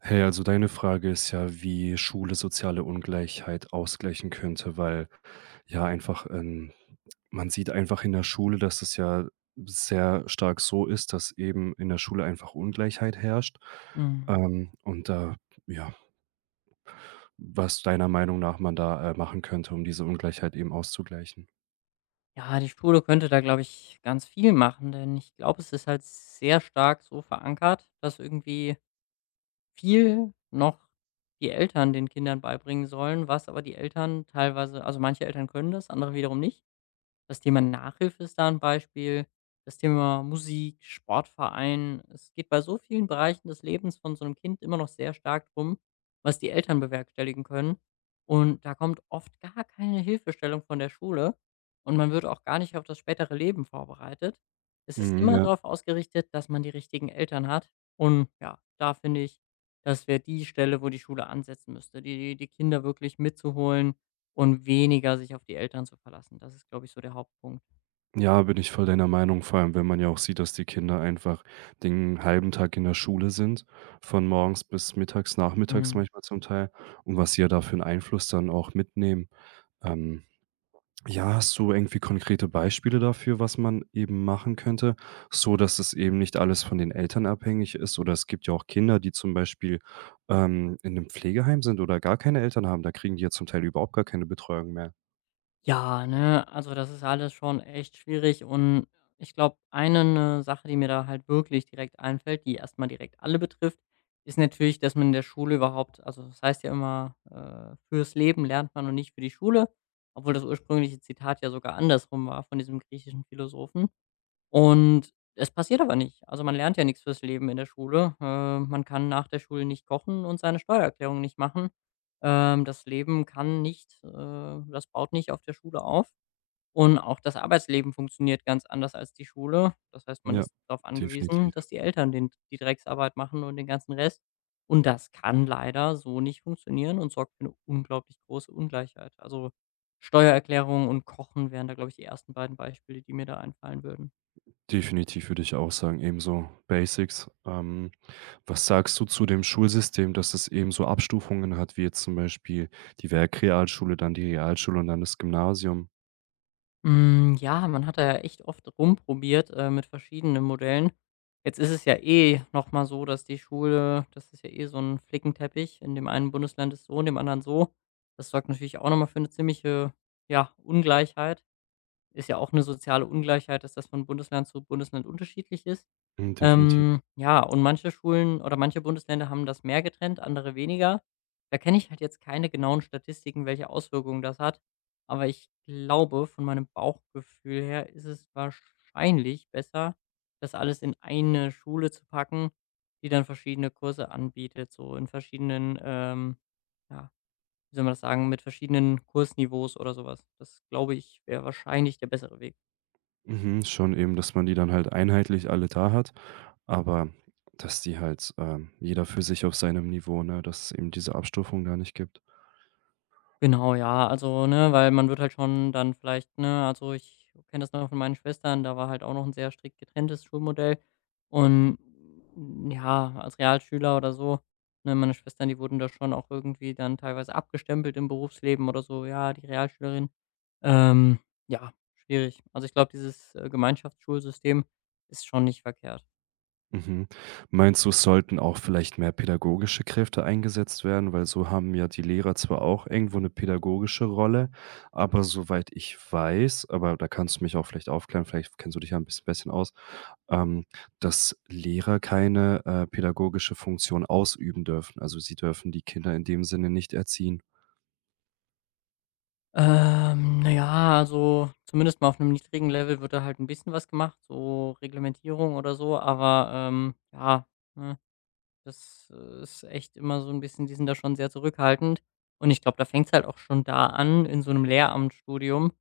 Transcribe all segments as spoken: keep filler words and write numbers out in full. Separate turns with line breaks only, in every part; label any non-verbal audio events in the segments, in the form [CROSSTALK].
Hey, also deine Frage ist ja, wie Schule soziale Ungleichheit ausgleichen könnte, weil ja einfach, ähm, man sieht einfach in der Schule, dass es ja sehr stark so ist, dass eben in der Schule einfach Ungleichheit herrscht.
Mhm.
Ähm, und da, ja, was deiner Meinung nach man da, äh, machen könnte, um diese Ungleichheit eben auszugleichen?
Ja, die Schule könnte da, glaube ich, ganz viel machen, denn ich glaube, es ist halt sehr stark so verankert, dass irgendwie viel noch die Eltern den Kindern beibringen sollen, was aber die Eltern teilweise also manche Eltern können das, andere wiederum nicht. Das Thema Nachhilfe ist da ein Beispiel, das Thema Musik, Sportverein. Es geht bei so vielen Bereichen des Lebens von so einem Kind immer noch sehr stark drum, was die Eltern bewerkstelligen können. Und da kommt oft gar keine Hilfestellung von der Schule und man wird auch gar nicht auf das spätere Leben vorbereitet. Es ist
Mhm,
immer
ja.
darauf ausgerichtet, dass man die richtigen Eltern hat. Und ja, da finde ich, das wäre die Stelle, wo die Schule ansetzen müsste, die die Kinder wirklich mitzuholen und weniger sich auf die Eltern zu verlassen. Das ist, glaube ich, so der Hauptpunkt.
Ja, bin ich voll deiner Meinung, vor allem wenn man ja auch sieht, dass die Kinder einfach den halben Tag in der Schule sind, von morgens bis mittags, nachmittags
Mhm.
manchmal zum Teil, und was sie ja da für 'n Einfluss dann auch mitnehmen. Ähm, ja, hast du irgendwie konkrete Beispiele dafür, was man eben machen könnte, so dass es eben nicht alles von den Eltern abhängig ist? Oder es gibt ja auch Kinder, die zum Beispiel, ähm, in einem Pflegeheim sind oder gar keine Eltern haben, da kriegen die ja zum Teil überhaupt gar keine Betreuung mehr.
Ja, ne, also das ist alles schon echt schwierig und ich glaube, eine 'ne Sache, die mir da halt wirklich direkt einfällt, die erstmal direkt alle betrifft, ist natürlich, dass man in der Schule überhaupt also das heißt ja immer, äh: „Fürs Leben lernt man und nicht für die Schule“, obwohl das ursprüngliche Zitat ja sogar andersrum war von diesem griechischen Philosophen. Und es passiert aber nicht. Also, man lernt ja nichts fürs Leben in der Schule. Äh, man kann nach der Schule nicht kochen und seine Steuererklärung nicht machen. Ähm, das Leben kann nicht äh, das baut nicht auf der Schule auf. Und auch das Arbeitsleben funktioniert ganz anders als die Schule. Das heißt, man
Ja,
ist darauf angewiesen,
definitiv.
dass die Eltern den die Drecksarbeit machen und den ganzen Rest. Und das kann leider so nicht funktionieren und sorgt für eine unglaublich große Ungleichheit. Also, Steuererklärung und Kochen wären da, glaube ich, die ersten beiden Beispiele, die mir da einfallen würden.
Definitiv würde ich auch sagen, ebenso Basics. Ähm, was sagst du zu dem Schulsystem, dass es eben so Abstufungen hat, wie jetzt zum Beispiel die Werkrealschule, dann die Realschule und dann das Gymnasium?
Hm, ja, man hat da ja echt oft rumprobiert, äh, mit verschiedenen Modellen. Jetzt ist es ja eh noch mal so, dass die Schule das ist ja eh so ein Flickenteppich. In dem einen Bundesland ist so, in dem anderen so. Das sorgt natürlich auch noch mal für eine ziemliche, ja, Ungleichheit. Ist ja auch eine soziale Ungleichheit, dass das von Bundesland zu Bundesland unterschiedlich ist.
Mhm, definitiv.
Ähm, ja, und manche Schulen oder manche Bundesländer haben das mehr getrennt, andere weniger. Da kenne ich halt jetzt keine genauen Statistiken, welche Auswirkungen das hat. Aber ich glaube, von meinem Bauchgefühl her ist es wahrscheinlich besser, das alles in eine Schule zu packen, die dann verschiedene Kurse anbietet, so in verschiedenen, ähm, ja, wie soll man das sagen, mit verschiedenen Kursniveaus oder sowas. Das, glaube ich, wäre wahrscheinlich der bessere Weg.
Mhm, schon eben, dass man die dann halt einheitlich alle da hat, aber dass die halt, ähm, jeder für sich auf seinem Niveau, ne, dass es eben diese Abstufung da nicht gibt.
Genau, ja, also, ne, weil man wird halt schon dann vielleicht, ne also, ich kenne das noch von meinen Schwestern, da war halt auch noch ein sehr strikt getrenntes Schulmodell und, hm, ja, als Realschüler oder so, ne, meine Schwestern, die wurden da schon auch irgendwie dann teilweise abgestempelt im Berufsleben oder so: „Ja, die Realschülerin.“ Ähm, ja, schwierig. Also, ich glaube, dieses, äh, Gemeinschaftsschulsystem ist schon nicht verkehrt.
Mhm. Meinst du, es sollten auch vielleicht mehr pädagogische Kräfte eingesetzt werden? Weil so haben ja die Lehrer zwar auch irgendwo eine pädagogische Rolle, aber soweit ich weiß, aber da kannst du mich auch vielleicht aufklären, vielleicht kennst du dich ja ein bisschen bisschen aus, ähm, dass Lehrer keine, äh, pädagogische Funktion ausüben dürfen. Also, sie dürfen die Kinder in dem Sinne nicht erziehen.
Ähm, na ja, also zumindest mal auf einem niedrigen Level wird da halt ein bisschen was gemacht, so Reglementierung oder so, aber, ähm, ja, ne, das äh, ist echt immer so ein bisschen die sind da schon sehr zurückhaltend. Und ich glaube, da fängt es halt auch schon da an in so einem Lehramtsstudium.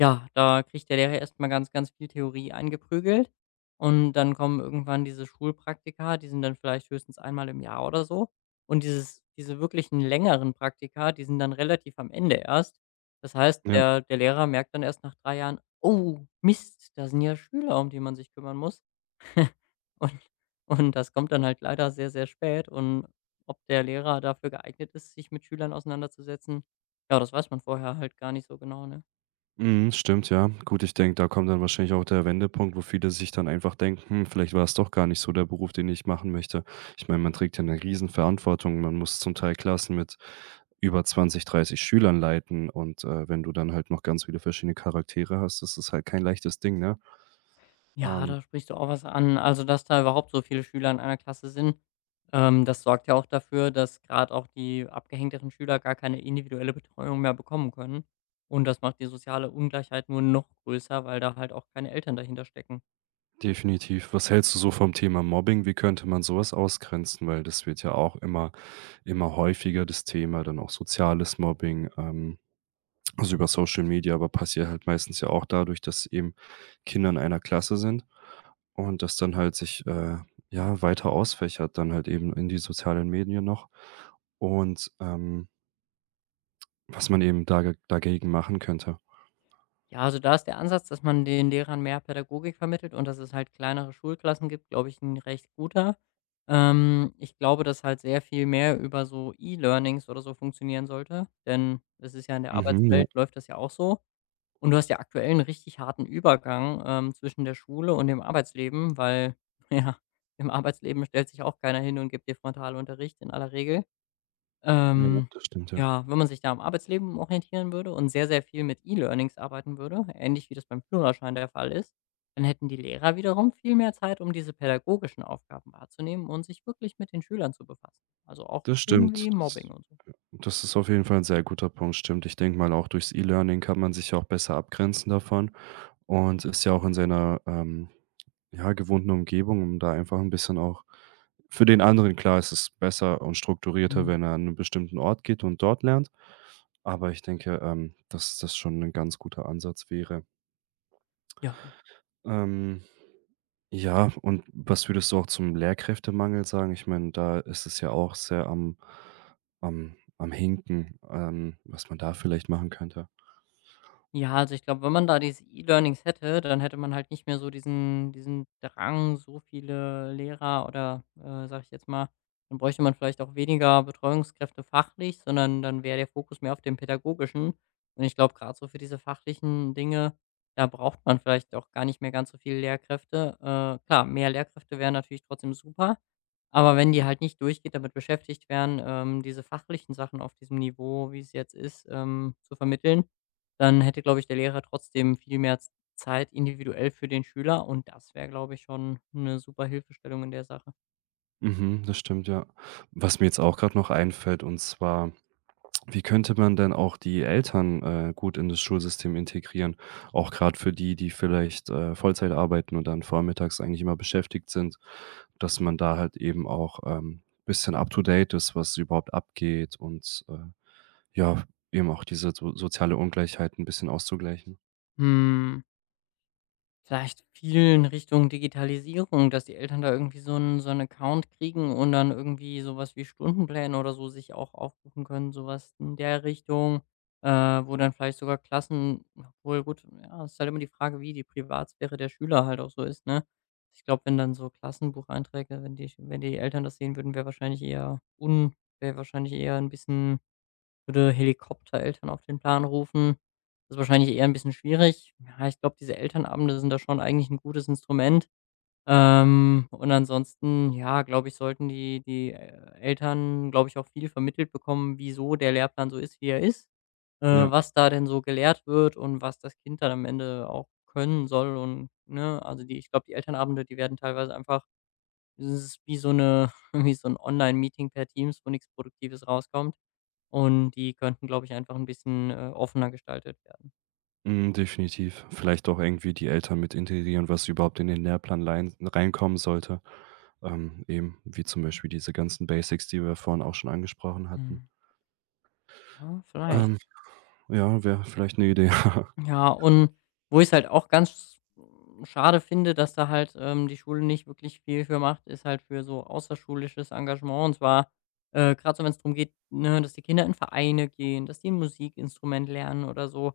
Ja, da kriegt der Lehrer erst mal ganz, ganz viel Theorie eingeprügelt und dann kommen irgendwann diese Schulpraktika, die sind dann vielleicht höchstens einmal im Jahr oder so. Und dieses diese wirklichen längeren Praktika, die sind dann relativ am Ende erst. Das heißt,
Ja.
der der Lehrer merkt dann erst nach drei Jahren: „Oh, Mist, da sind ja Schüler, um die man sich kümmern muss.“ [LAUGHS] Und und das kommt dann halt leider sehr, sehr spät und ob der Lehrer dafür geeignet ist, sich mit Schülern auseinanderzusetzen, ja, das weiß man vorher halt gar nicht so genau, ne?
Mhm, stimmt, ja. Gut, ich denke, da kommt dann wahrscheinlich auch der Wendepunkt, wo viele sich dann einfach denken: „Hm, vielleicht war es doch gar nicht so der Beruf, den ich machen möchte.“ Ich meine, man trägt ja eine Riesenverantwortung. Man muss zum Teil Klassen mit über zwanzig, dreißig Schülern leiten und, äh, wenn du dann halt noch ganz viele verschiedene Charaktere hast, das ist halt kein leichtes Ding, ne?
Ja,
Ähm,
da sprichst du auch was an. Also, dass da überhaupt so viele Schüler in einer Klasse sind, ähm, das sorgt ja auch dafür, dass gerade auch die abgehängteren Schüler gar keine individuelle Betreuung mehr bekommen können. Und das macht die soziale Ungleichheit nur noch größer, weil da halt auch keine Eltern dahinter stecken.
Definitiv. Was hältst du so vom Thema Mobbing? Wie könnte man sowas ausgrenzen? Weil das wird ja auch immer immer häufiger, das Thema, dann auch soziales Mobbing, ähm also über Social Media, aber passiert halt meistens ja auch dadurch, dass eben Kinder in einer Klasse sind und das dann halt sich, äh, ja, weiter ausfächert, dann halt eben in die sozialen Medien noch und, ähm, was man eben dage dagegen machen könnte.
Ja, also da ist der Ansatz, dass man den Lehrern mehr Pädagogik vermittelt und dass es halt kleinere Schulklassen gibt, glaube ich, ein recht guter. Ähm, ich glaube, dass halt sehr viel mehr über so E-Learnings oder so funktionieren sollte, denn es ist ja in der
Mhm, ja,
Arbeitswelt läuft das ja auch so. Und du hast ja aktuell einen richtig harten Übergang, ähm, zwischen der Schule und dem Arbeitsleben, weil, [LAUGHS] ja, im Arbeitsleben stellt sich auch keiner hin und gibt dir Frontalunterricht in aller Regel.
ja,
Ähm,
das stimmt, ja.
ja, wenn man sich da am Arbeitsleben orientieren würde und sehr, sehr viel mit E-Learnings arbeiten würde, ähnlich wie das beim Führerschein der Fall ist, dann hätten die Lehrer wiederum viel mehr Zeit, um diese pädagogischen Aufgaben wahrzunehmen und sich wirklich mit den Schülern zu befassen. Also, auch
Das
Themen
stimmt.
wie
Das
Mobbing und so.
das ist auf jeden Fall ein sehr guter Punkt, stimmt. Ich denke mal, auch durchs E-Learning kann man sich ja auch besser abgrenzen davon. Und ist ja auch in seiner, ähm, ja, gewohnten Umgebung, um da einfach ein bisschen auch für den anderen klar, es ist besser und strukturierter,
Mhm.
wenn er an 'nen bestimmten Ort geht und dort lernt. Aber ich denke, ähm, dass das schon ein ganz guter Ansatz wäre.
Ja.
Ähm, ja, und was würdest du auch zum Lehrkräftemangel sagen? Ich meine, da ist es ja auch sehr am am am Hinken, ähm, was man da vielleicht machen könnte.
Ja, also ich glaube, wenn man da diese E-Learnings hätte, dann hätte man halt nicht mehr so diesen diesen Drang, so viele Lehrer oder, äh, sage ich jetzt mal dann bräuchte man vielleicht auch weniger Betreuungskräfte fachlich, sondern dann wäre der Fokus mehr auf dem Pädagogischen. Und ich glaube, gerade so für diese fachlichen Dinge, da braucht man vielleicht auch gar nicht mehr ganz so viele Lehrkräfte. Äh, klar, mehr Lehrkräfte wären natürlich trotzdem super, aber wenn die halt nicht durchgeht, damit beschäftigt wären, ähm, diese fachlichen Sachen auf diesem Niveau, wie es jetzt ist, ähm, zu vermitteln, dann hätte, glaube ich, der Lehrer trotzdem viel mehr Z- Zeit individuell für den Schüler und das wäre, glaube ich, schon eine super Hilfestellung in der Sache.
Mhm, das stimmt, ja. Was mir jetzt auch gerade noch einfällt, und zwar: wie könnte man denn auch die Eltern, äh, gut in das Schulsystem integrieren? Auch gerade für die, die vielleicht, äh, Vollzeit arbeiten und dann vormittags eigentlich immer beschäftigt sind, dass man da halt eben auch ein ähm, bisschen up to date ist, was überhaupt abgeht und, äh, ja, eben auch diese so soziale Ungleichheit 'n bisschen auszugleichen.
Hm. Vielleicht vielen Richtung Digitalisierung, dass die Eltern da irgendwie so 'n so 'n Account kriegen und dann irgendwie so was wie Stundenpläne oder so sich auch aufrufen können, so was in der Richtung, äh, wo dann vielleicht sogar Klassen obwohl gut, ja, ist halt immer die Frage, wie die Privatsphäre der Schüler halt auch so ist, ne? Ich glaube, wenn dann so Klassenbucheinträge wenn die wenn die Eltern das sehen würden, wäre wahrscheinlich eher un wäre wahrscheinlich eher 'n bisschen würde Helikoptereltern auf den Plan rufen. Das ist wahrscheinlich eher ein bisschen schwierig. Ja, ich glaube, diese Elternabende sind da schon eigentlich ein gutes Instrument. Ähm, und ansonsten, ja, glaube ich, sollten die die, äh, Eltern, glaube ich, auch viel vermittelt bekommen, wieso der Lehrplan so ist, wie er ist, äh,
Ja,
was da denn so gelehrt wird und was das Kind dann am Ende auch können soll und, ne? Also, die ich glaube, die Elternabende, die werden teilweise einfach es ist wie so eine [LAUGHS] wie so ein Online-Meeting per Teams, wo nichts Produktives rauskommt. Und die könnten, glaube ich, einfach ein bisschen, äh, offener gestaltet werden.
mhm, definitiv. Vielleicht auch irgendwie die Eltern mit integrieren, was überhaupt in den Lehrplan lein reinkommen sollte. Ähm, eben wie zum Beispiel diese ganzen Basics, die wir vorhin auch schon angesprochen hatten.
Mhm. Ja, vielleicht.
Ähm, ja, wäre vielleicht eine Idee. [LAUGHS]
Ja, und wo ich's halt auch ganz schade finde, dass da halt, ähm, die Schule nicht wirklich viel für macht, ist halt für so außerschulisches Engagement. Und zwar, äh, grad so, wenn es darum geht, ne, dass die Kinder in Vereine gehen, dass die 'n Musikinstrument lernen oder so.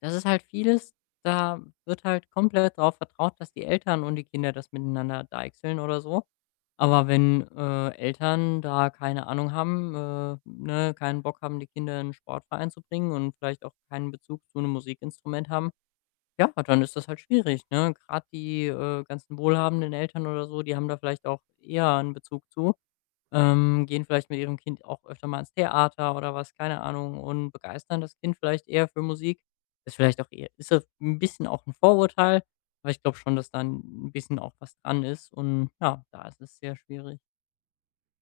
Das ist halt vieles, da wird halt komplett darauf vertraut, dass die Eltern und die Kinder das miteinander deichseln oder so. Aber wenn, äh, Eltern da keine Ahnung haben, äh, ne, keinen Bock haben, die Kinder in 'n Sportverein zu bringen und vielleicht auch keinen Bezug zu einem Musikinstrument haben, ja, dann ist das halt schwierig, ne? Gerade die, äh, ganzen wohlhabenden Eltern oder so, die haben da vielleicht auch eher einen Bezug zu ähm, gehen vielleicht mit ihrem Kind auch öfter mal ins Theater oder was, keine Ahnung, und begeistern das Kind vielleicht eher für Musik. Ist vielleicht auch eher, ist das 'n bisschen auch ein Vorurteil, aber ich glaube schon, dass da ein bisschen auch was dran ist und ja, da ist es sehr schwierig.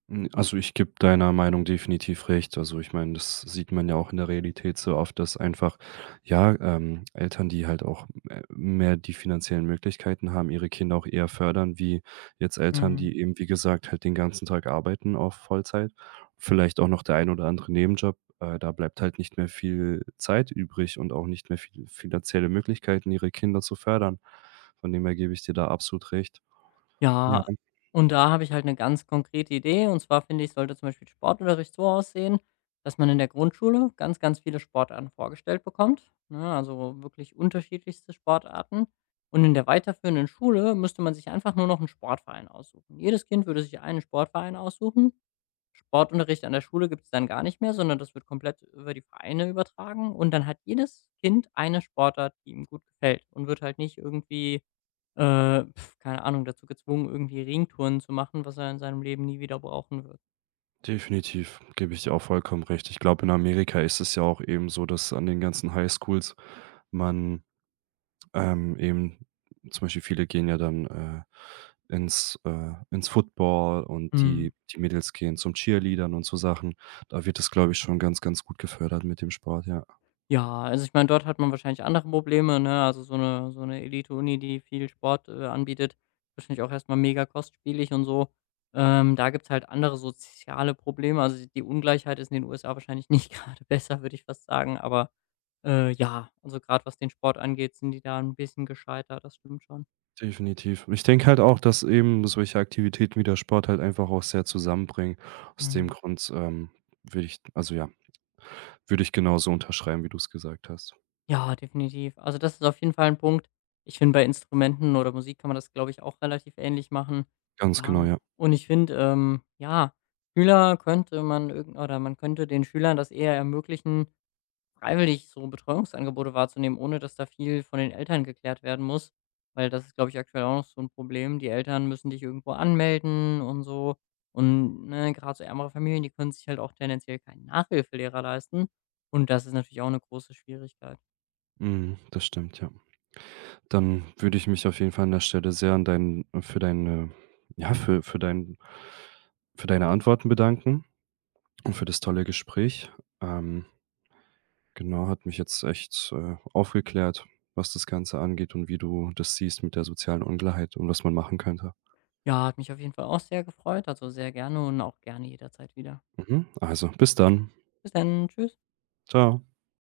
Hm, also, ich gebe deiner Meinung definitiv recht. Also, ich meine, das sieht man ja auch in der Realität so oft, dass einfach, ja, ähm, Eltern, die halt auch me mehr die finanziellen Möglichkeiten haben, ihre Kinder auch eher fördern, wie jetzt Eltern,
Mhm.
die eben, wie gesagt, halt den ganzen Tag arbeiten auf Vollzeit. Vielleicht auch noch der ein oder andere Nebenjob, äh, da bleibt halt nicht mehr viel Zeit übrig und auch nicht mehr viel finanzielle Möglichkeiten, ihre Kinder zu fördern. Von dem her gebe ich dir da absolut recht. Ja.
Ja, und da habe ich halt eine ganz konkrete Idee. Und zwar finde ich, sollte zum Beispiel Sportunterricht so aussehen, dass man in der Grundschule ganz, ganz viele Sportarten vorgestellt bekommt, ne, also wirklich unterschiedlichste Sportarten. Und in der weiterführenden Schule müsste man sich einfach nur noch einen Sportverein aussuchen. Jedes Kind würde sich einen Sportverein aussuchen. Sportunterricht an der Schule gibt es dann gar nicht mehr, sondern das wird komplett über die Vereine übertragen. Und dann hat jedes Kind eine Sportart, die ihm gut gefällt und wird halt nicht irgendwie äh, pf, keine Ahnung, dazu gezwungen, irgendwie Ringtouren zu machen, was er in seinem Leben nie wieder brauchen wird.
Definitiv, gebe ich dir auch vollkommen recht. Ich glaube, in Amerika ist es ja auch eben so, dass an den ganzen Highschools man, ähm, eben zum Beispiel viele gehen ja dann, äh, ins äh, ins Football und
Mhm.
die die Mädels gehen zum Cheerleadern und so Sachen. Da wird es, glaube ich, schon ganz, ganz gut gefördert mit dem Sport, ja.
Ja, also ich meine, dort hat man wahrscheinlich andere Probleme, ne? Also so eine so eine Elite-Uni, die viel Sport, äh, anbietet, wahrscheinlich auch erstmal mega kostspielig und so. Ähm, da gibt's halt andere soziale Probleme. Also die Ungleichheit ist in den U S A wahrscheinlich nicht [LAUGHS] gerade besser, würde ich fast sagen. Aber, äh, ja, also gerade was den Sport angeht, sind die da ein bisschen gescheiter, das stimmt schon.
Definitiv. Ich denke halt auch, dass eben solche Aktivitäten wie der Sport halt einfach auch sehr zusammenbringen. Aus dem Grund, ähm, würde ich, also ja, würde ich genauso unterschreiben, wie du es gesagt hast.
Ja, definitiv. Also, das ist auf jeden Fall ein Punkt. Ich finde, bei Instrumenten oder Musik kann man das, glaube ich, auch relativ ähnlich machen.
Ganz genau,
Ja,
ja.
und ich finde, ähm, ja, Schüler könnte man irgend oder man könnte den Schülern das eher ermöglichen, freiwillig so Betreuungsangebote wahrzunehmen, ohne dass da viel von den Eltern geklärt werden muss, weil das ist, glaube ich, aktuell auch noch so ein Problem. Die Eltern müssen dich irgendwo anmelden und so. Und, ne, grad so ärmere Familien, die können sich halt auch tendenziell keinen Nachhilfelehrer leisten. Und das ist natürlich auch eine große Schwierigkeit.
Mhm, das stimmt, ja. Dann würde ich mich auf jeden Fall an der Stelle sehr an deinen, für deine, ja, für für dein, für deine Antworten bedanken und für das tolle Gespräch. Ähm genau, hat mich jetzt echt, äh, aufgeklärt, was das Ganze angeht und wie du das siehst mit der sozialen Ungleichheit und was man machen könnte.
Ja, hat mich auf jeden Fall auch sehr gefreut, also, sehr gerne und auch gerne jederzeit wieder.
Mhm, also bis dann.
Bis dann. Tschüss.
Ciao.